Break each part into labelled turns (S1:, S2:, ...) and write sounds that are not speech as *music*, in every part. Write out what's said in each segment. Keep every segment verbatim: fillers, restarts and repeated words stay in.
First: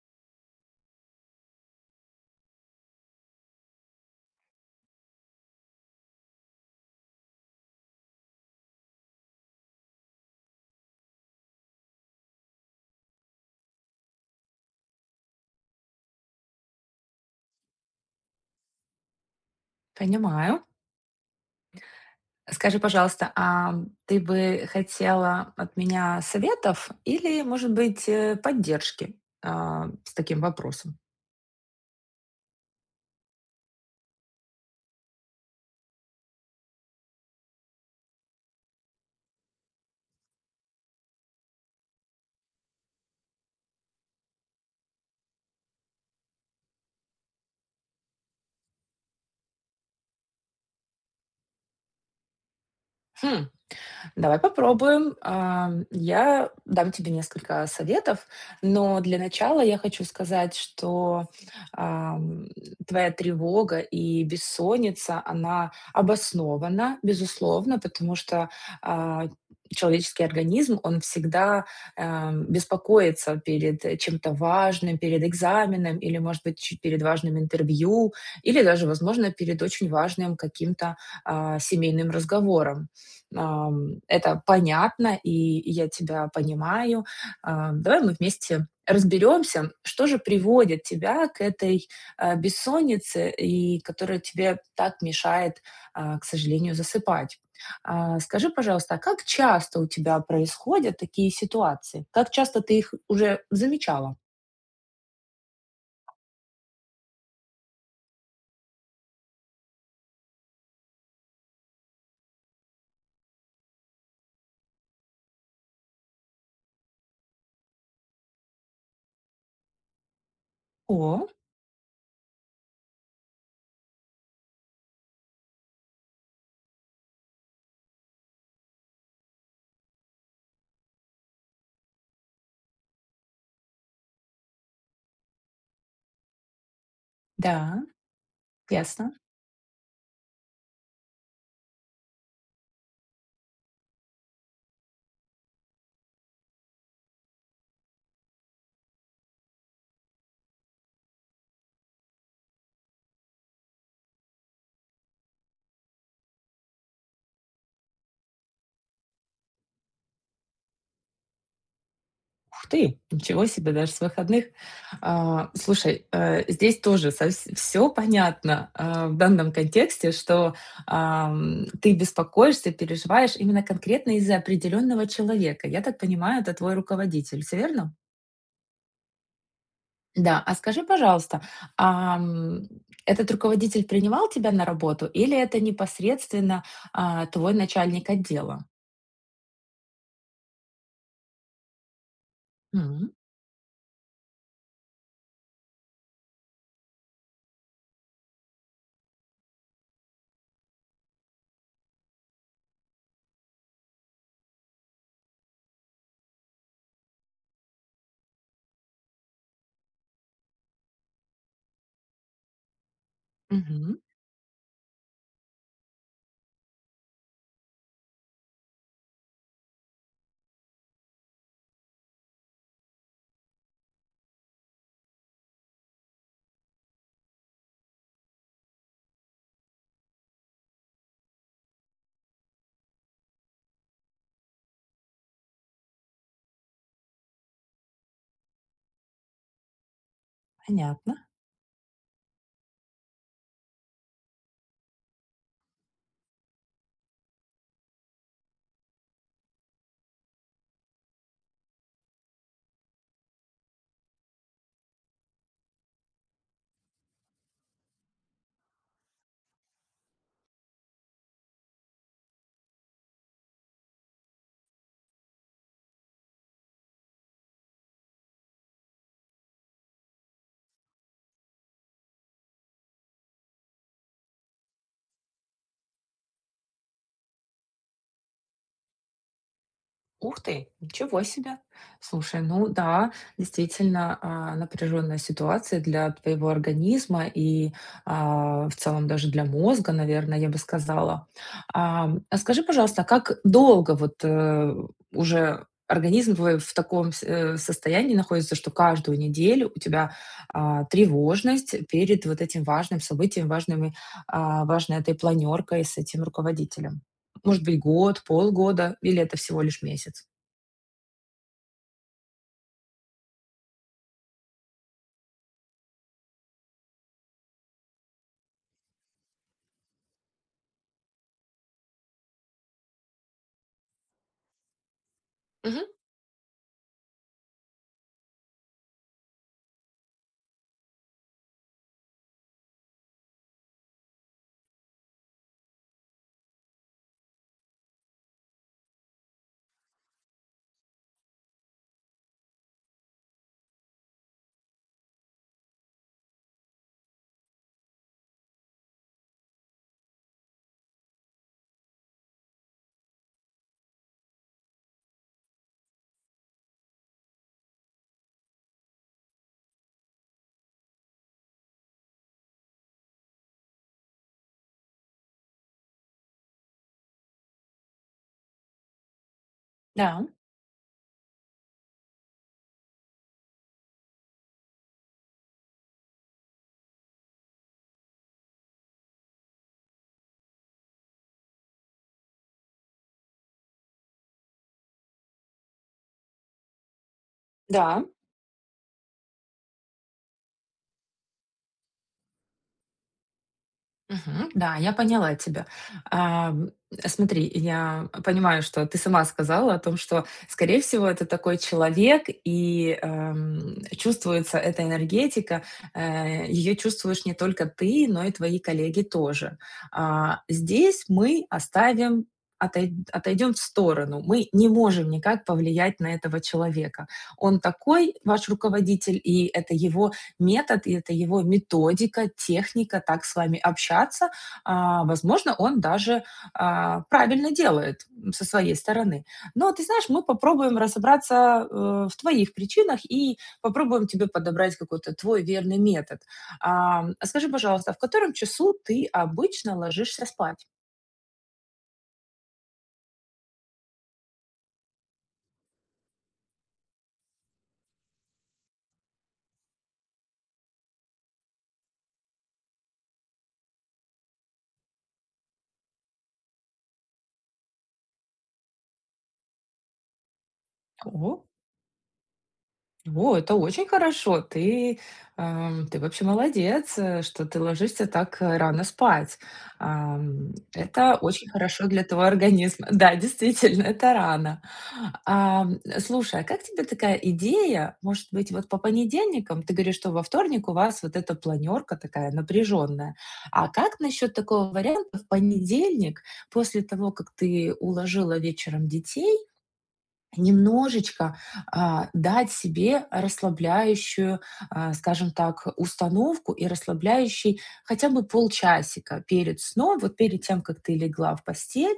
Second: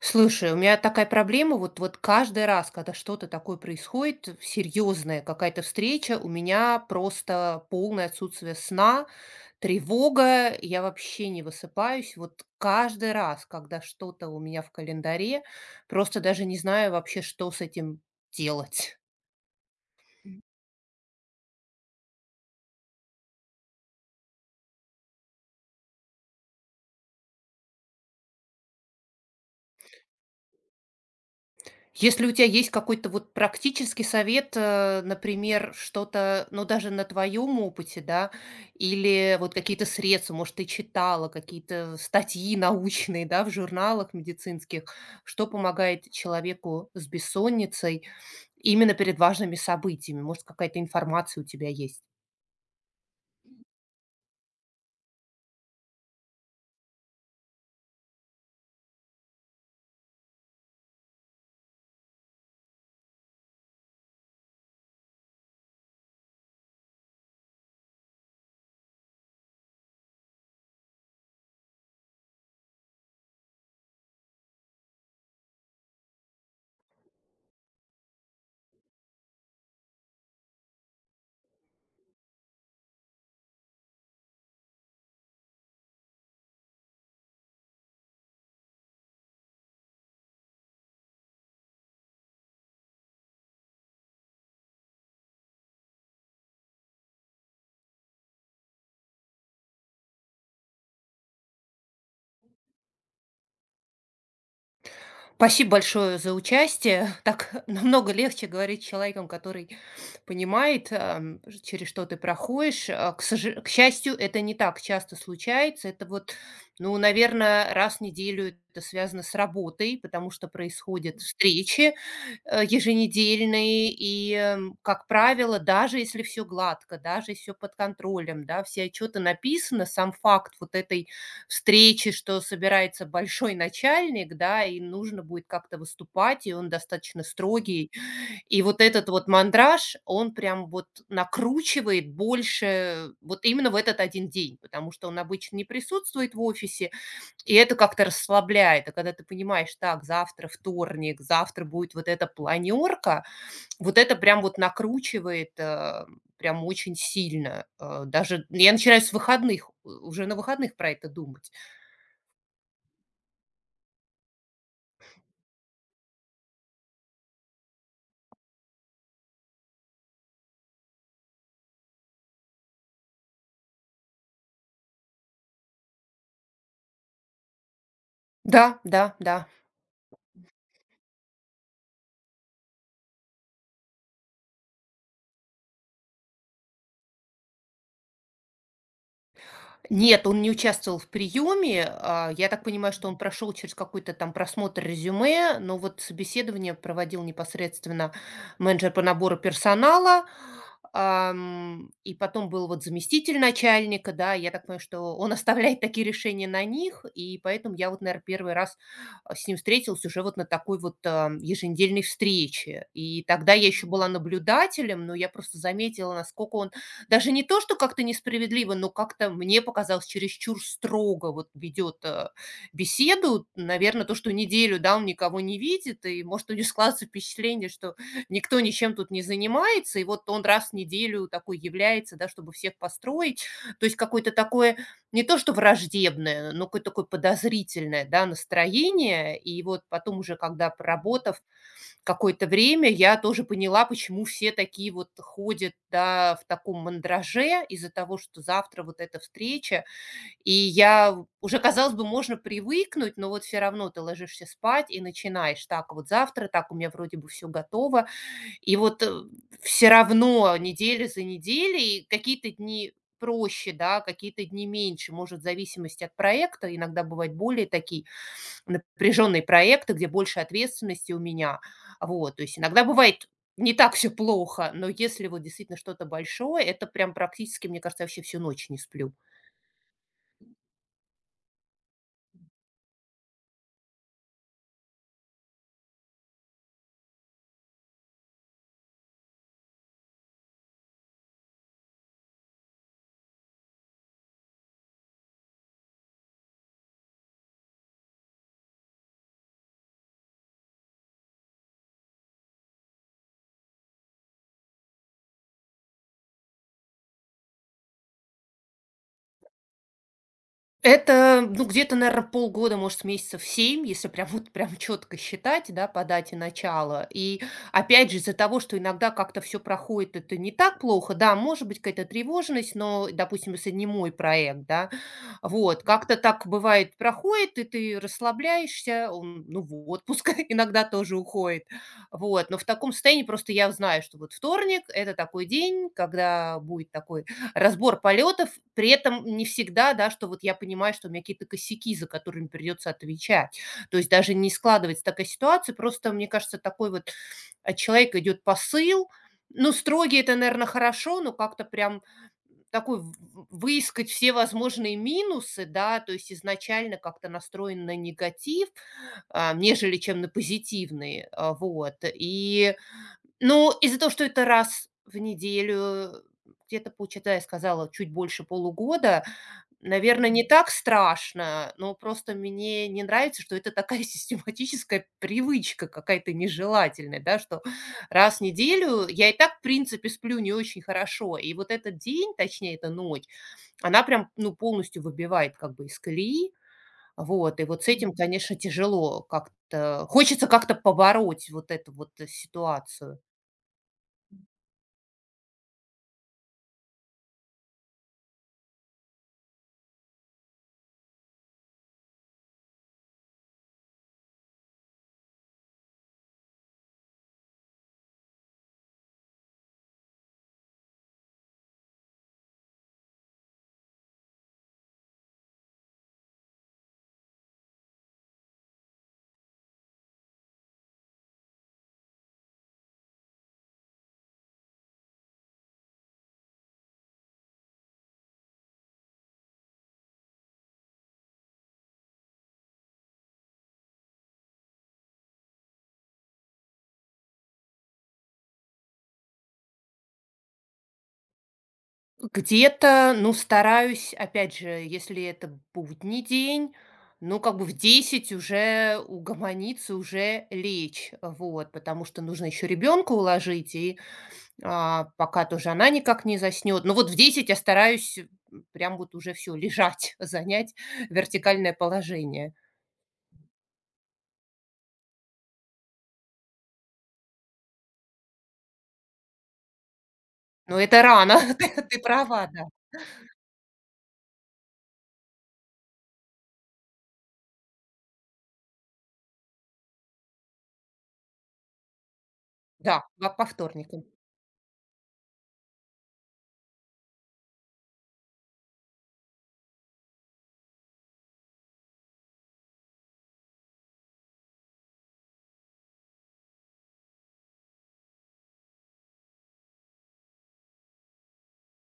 S1: Слушай, у меня такая проблема, вот, вот каждый раз, когда что-то такое происходит, э, серьезная какая-то встреча, у меня просто полное отсутствие сна, тревога, я вообще не высыпаюсь. Вот каждый раз, когда что-то у меня в календаре, просто даже не знаю вообще, что с этим делать.
S2: Понимаю. Скажи, пожалуйста, а ты бы хотела от меня советов или, может быть, э, поддержки а, с таким вопросом?
S1: Если у тебя есть какой-то вот практический совет, э, например, что-то, ну, даже на твоем опыте, да, или вот какие-то средства, может, ты читала какие-то статьи научные, да, в журналах медицинских, что помогает человеку с бессонницей именно перед важными событиями? Может, какая-то информация у тебя есть?
S2: Хм. Давай попробуем. А, Я дам тебе несколько советов, но для начала я хочу сказать, что ам, твоя тревога и бессонница, она обоснована, безусловно, потому что а, человеческий организм, он всегда эм, беспокоится перед э, чем-то важным, перед экзаменом или, может быть, чуть перед важным интервью или даже, возможно, перед очень важным каким-то а, семейным разговором. Ам, это понятно, и я тебя понимаю. А, давай мы вместе разберемся, что же приводит тебя к этой, а, бессоннице, и которая тебе так мешает, а, к сожалению, засыпать. А, скажи, пожалуйста, а как часто у тебя происходят такие ситуации? Как часто ты их уже замечала?
S1: Спасибо большое за участие. *laughs* Так намного легче говорить с человеком, который понимает, ам, ж- через что ты проходишь. А, К, сожа- к счастью, это не так часто случается. Это вот, ну, наверное, раз в неделю это связано с работой, потому что происходят
S2: О,
S1: встречи э, еженедельные. И, эм, как правило, даже если все гладко, даже если все под контролем, да, все отчеты написаны, сам факт вот этой встречи, что собирается большой начальник, да, и нужно будет как-то выступать, и он достаточно
S2: да,
S1: строгий. И вот этот
S2: ясно.
S1: вот мандраж, он прям вот накручивает больше вот именно в этот один день, потому что он обычно не присутствует в офисе, и это как-то расслабляет. А когда ты понимаешь, так, завтра вторник, завтра будет вот эта планерка, вот это прям вот накручивает э, прям очень сильно. э, Даже я начинаю с выходных, э, уже на выходных про это думать.
S2: Ух ты, ничего себе, даже с выходных. А, слушай, э, здесь тоже все понятно а, в данном контексте, что ам, ты беспокоишься, переживаешь именно конкретно из-за определенного человека. Я так понимаю, это твой руководитель, все верно?
S1: Да, да, да.
S2: Да, а скажи, пожалуйста, ам, этот руководитель принимал тебя на работу или это непосредственно а, твой начальник отдела?
S1: Нет, он не участвовал в приеме. А, я так понимаю, что
S2: М,
S1: он прошел через какой-то там просмотр резюме, но вот собеседование проводил непосредственно менеджер по набору персонала. Ам, и потом был вот заместитель начальника, да, я так понимаю, что он *laughs* оставляет такие решения на них, и поэтому я вот, наверное, первый раз а, с ним встретилась уже вот на такой вот ам, еженедельной встрече. И тогда я еще
S2: Мгм,
S1: была наблюдателем, но я просто заметила, насколько он даже не то, что как-то несправедливо, но как-то мне показалось, чересчур строго вот ведет, э, беседу. Наверное, то, что неделю, да, он никого не видит, и, может, у него складывается впечатление, что никто ничем тут не занимается, и вот он раз в неделю такой является, да, чтобы всех построить. То есть какое-то такое не то что враждебное, но какое-то такое подозрительное, да, настроение. И вот потом уже, когда
S2: понятно.
S1: проработав какое-то время, я тоже поняла, почему все такие вот ходят, да, в таком мандраже из-за того, что завтра вот эта встреча. И я в- уже, казалось бы, можно привыкнуть, но вот все равно ты ложишься спать и начинаешь так вот завтра, так у меня вроде бы все готово. И вот все равно неделя за неделей какие-то дни проще, да, какие-то дни меньше, может, в зависимости от проекта, иногда бывают более такие напряженные проекты, где больше ответственности у меня. Вот, то есть иногда бывает не так все плохо, но если вот действительно что-то большое, это прям практически, мне кажется, я вообще всю ночь не сплю.
S2: Ух ты, ничего себе. Слушай, ну да, действительно, а, напряженная ситуация для твоего организма и а, в целом даже для мозга, наверное, я бы сказала. А, а скажи, пожалуйста, а как долго вот э, уже организм твой в таком с- э, состоянии находится, что каждую неделю у тебя а, тревожность перед вот этим важным событием, важными, а, важной этой планеркой с этим руководителем? Может быть, год, полгода или это всего лишь месяц?
S1: Это, ну, где-то, наверное, полгода, может, месяцев семь, если прям *laughs* вот прям четко считать, да, по дате начала. И опять же, из-за того, что иногда как-то все проходит это не так плохо, да, может быть какая-то тревожность, но, допустим, если не мой проект, да, вот,
S2: Мгм.
S1: как-то так бывает, проходит, и ты расслабляешься, он, ну, в отпуск *laughs* иногда тоже уходит. Вот, но в таком состоянии просто я знаю, что вот вторник- это такой день, когда будет такое разбор полетов. При этом не всегда, да, что вот я понимаю, что у меня какие-то косяки, за которыми придется отвечать. То есть даже не складывается такая ситуация. Просто, мне кажется, такой вот от человека идет посыл. Ну, строгий это, наверное, хорошо, но как-то прям такой в- в- выискать все возможные минусы, да, то есть изначально как-то настроен на негатив, а, нежели чем на позитивный, а, вот. И, ну, из-за того, что это раз в неделю, где-то, получается, да, я сказала, чуть больше полугода,
S2: Да,
S1: наверное, не так страшно, но просто мне не нравится, что это такая *laughs* систематическая привычка какая-то нежелательная, да, что раз в неделю я и так, в принципе, сплю не очень хорошо, и вот этот день, точнее, эта ночь, она прям, ну, полностью выбивает как бы из колеи, вот, и вот с
S2: да.
S1: этим, конечно, тяжело как-то, хочется как-то побороть вот эту вот э, ситуацию.
S2: Мгм. Да, я поняла тебя. Ам, Смотри, я понимаю, что ты сама сказала о том, что, скорее всего, это такой человек, и ам, чувствуется эта энергетика. Ее чувствуешь не только ты, но и твои коллеги тоже. А, здесь мы оставим отойдем в сторону. Мы не можем никак повлиять на этого человека. Он такой, ваш руководитель, и это его метод, и это его методика, техника так с вами общаться. А, возможно, он даже а, правильно делает со своей стороны. Но ты знаешь, мы попробуем разобраться э, в твоих причинах и попробуем тебе подобрать какой-то твой верный метод. А, а скажи, пожалуйста, в котором часу ты обычно ложишься спать?
S1: Где-то, ну, стараюсь, опять же, если это будний день, ну, как бы в десять уже угомониться, уже лечь, вот, потому что нужно еще ребенка уложить, и а, пока тоже она никак не заснет. Но вот в десять я стараюсь м, прям вот уже все, лежать, *laughs* занять
S2: Ого.
S1: вертикальное положение.
S2: О, это очень хорошо. Ты, ам, ты вообще молодец, э, что ты ложишься так э, рано спать. Ам,
S1: Но это
S2: это
S1: рано,
S2: очень
S1: *laughs* ты,
S2: хорошо
S1: ты
S2: для твоего
S1: права, да.
S2: организма. *laughs* Да, действительно, это рано. Ам, слушай, а как тебе такая идея? Может быть, вот по понедельникам, ты говоришь, что во вторник у вас вот эта планерка такая
S1: Да,
S2: напряженная.
S1: во- по
S2: А как
S1: вторникам.
S2: насчет такого варианта в понедельник, после того, как ты уложила вечером детей, немножечко а, дать себе расслабляющую, а, скажем так, установку и расслабляющий хотя бы полчасика перед сном, вот перед тем, как ты легла в постель,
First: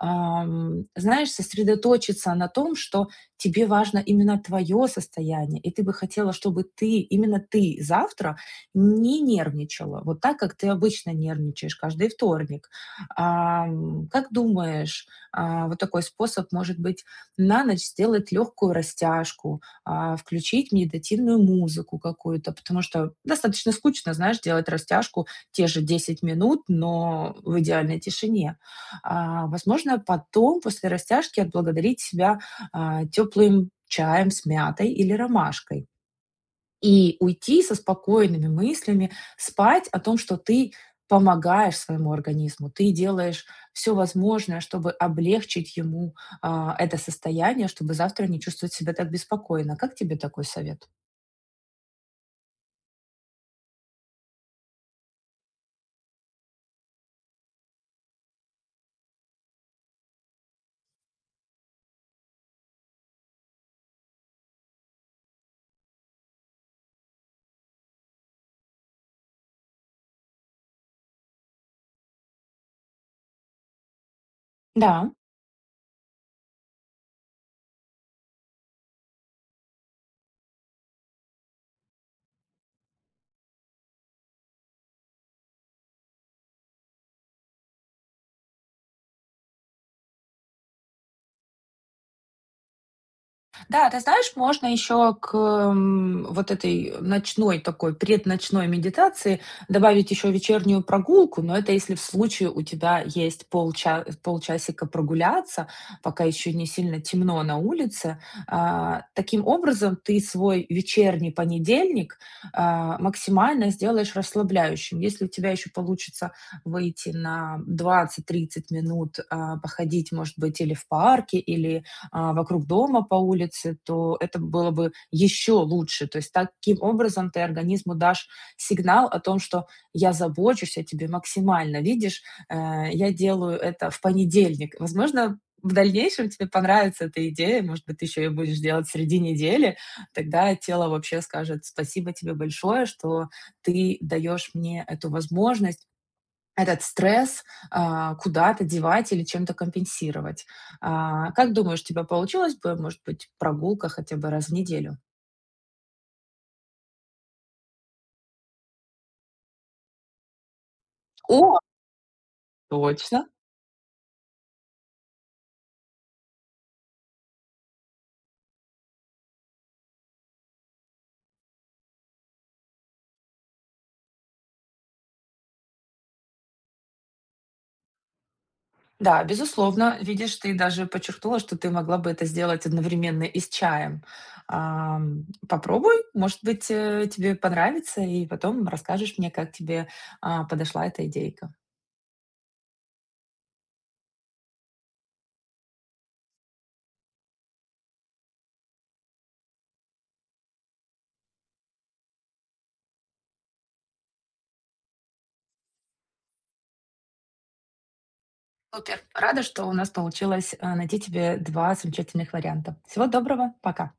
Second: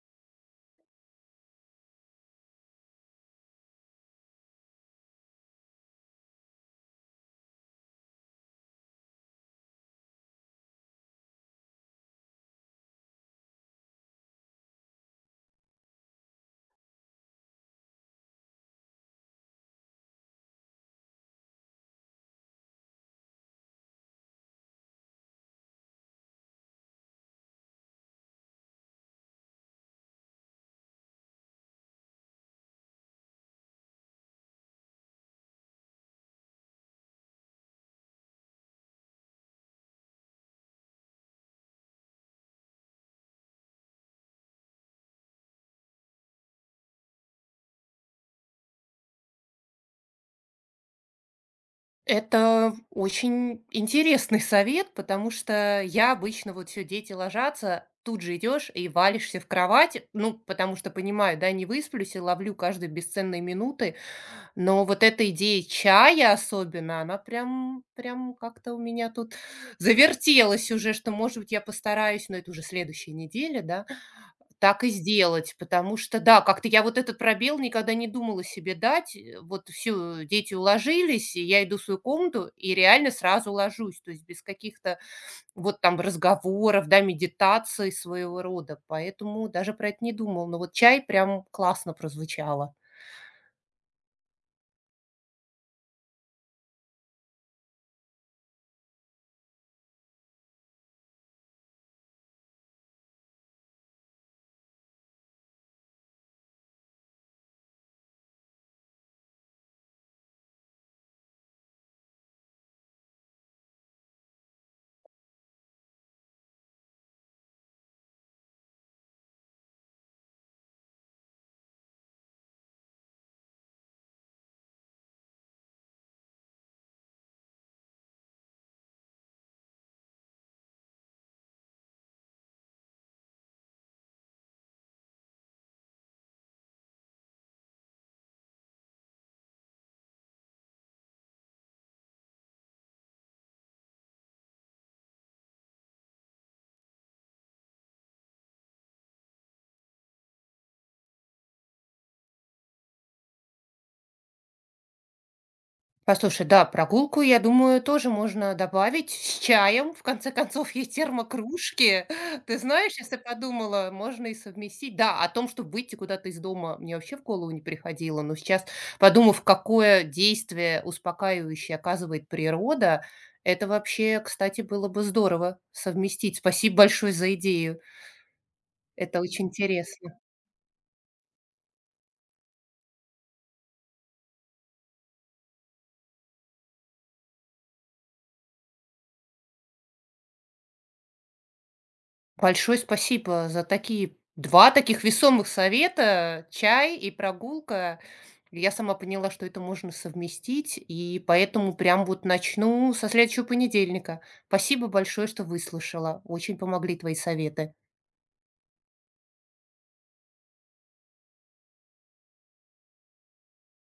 S2: ам, знаешь, сосредоточиться на том, что тебе важно именно твое состояние, и ты бы хотела, чтобы ты, именно ты завтра не нервничала, вот так, как ты обычно нервничаешь каждый вторник. Ам, Как думаешь, а, вот такой способ может быть на ночь сделать легкую растяжку, а, включить медитативную музыку какую-то, потому что достаточно скучно, знаешь, делать растяжку те же десять минут, но в идеальной тишине. А, возможно, потом, после растяжки, отблагодарить себя теплым чаем с мятой или ромашкой. И уйти со спокойными мыслями, спать о том, что ты помогаешь своему организму, ты делаешь все возможное, чтобы облегчить ему, а, это состояние, чтобы завтра не чувствовать себя так беспокойно. Как тебе такой совет?
S1: Это очень интересный совет, потому что я обычно вот все, дети ложатся, тут же идешь и валишься в кровать, ну, потому что понимаю, да, не высплюсь и ловлю каждые бесценные минуты, но вот эта идея чая особенно, она прям, прям как-то у меня тут завертелась уже, что, может быть, я постараюсь, но это уже следующая неделя, да, так и
S2: Да.
S1: сделать, потому что, да, как-то я вот этот пробел никогда не думала себе дать. Э, Вот все, дети уложились, и я иду в свою комнату и реально сразу ложусь, то есть без каких-то вот там разговоров, да, медитаций своего рода. Поэтому даже про это не думала. Но вот чай прям классно прозвучало.
S2: Да, ты знаешь, можно еще к м, вот этой ночной такой, предночной медитации добавить еще вечернюю прогулку, но это если в случае у тебя есть полча- полчасика прогуляться, пока еще не сильно темно на улице. А, таким образом, ты свой вечерний понедельник а, максимально сделаешь расслабляющим. Если у тебя еще получится выйти на двадцать тридцать минут а, походить, может быть, или в парке, или а, вокруг дома, по улице, то это было бы еще лучше. То есть таким образом ты организму дашь сигнал о том, что я забочусь о тебе максимально. Видишь, э, я делаю это в понедельник. Возможно, в дальнейшем тебе понравится эта идея, может быть, ты еще ее будешь делать среди недели, тогда тело вообще скажет спасибо тебе большое, что ты даешь мне эту возможность этот стресс, а, куда-то девать или чем-то компенсировать. А, как думаешь, у тебя получилось бы, может быть, прогулка хотя бы раз в неделю?
S1: Послушай, да, прогулку, я думаю, тоже можно добавить с чаем. В конце концов, есть
S2: О,
S1: термокружки. *laughs* Ты знаешь, если
S2: точно.
S1: подумала, можно и совместить. Да, о том, чтобы выйти куда-то из дома, мне вообще в голову не приходило. Но сейчас, подумав, какое действие успокаивающее оказывает природа, это вообще, кстати, было бы здорово совместить. Спасибо большое за идею.
S2: Да,
S1: Это очень
S2: безусловно.
S1: интересно.
S2: Видишь, ты даже подчеркнула, что ты могла бы это сделать одновременно и с чаем. Ам, попробуй, может быть, э, тебе понравится, и потом расскажешь мне, как тебе, а, подошла эта идейка.
S1: Большое спасибо за такие два таких весомых совета: чай и прогулка. Я сама поняла, что это можно совместить, и поэтому прям вот начну со следующего понедельника. Спасибо большое, что выслушала. Очень помогли твои советы.
S2: Супер. Рада, что у нас получилось, а, найти тебе два замечательных варианта. Всего доброго. Пока.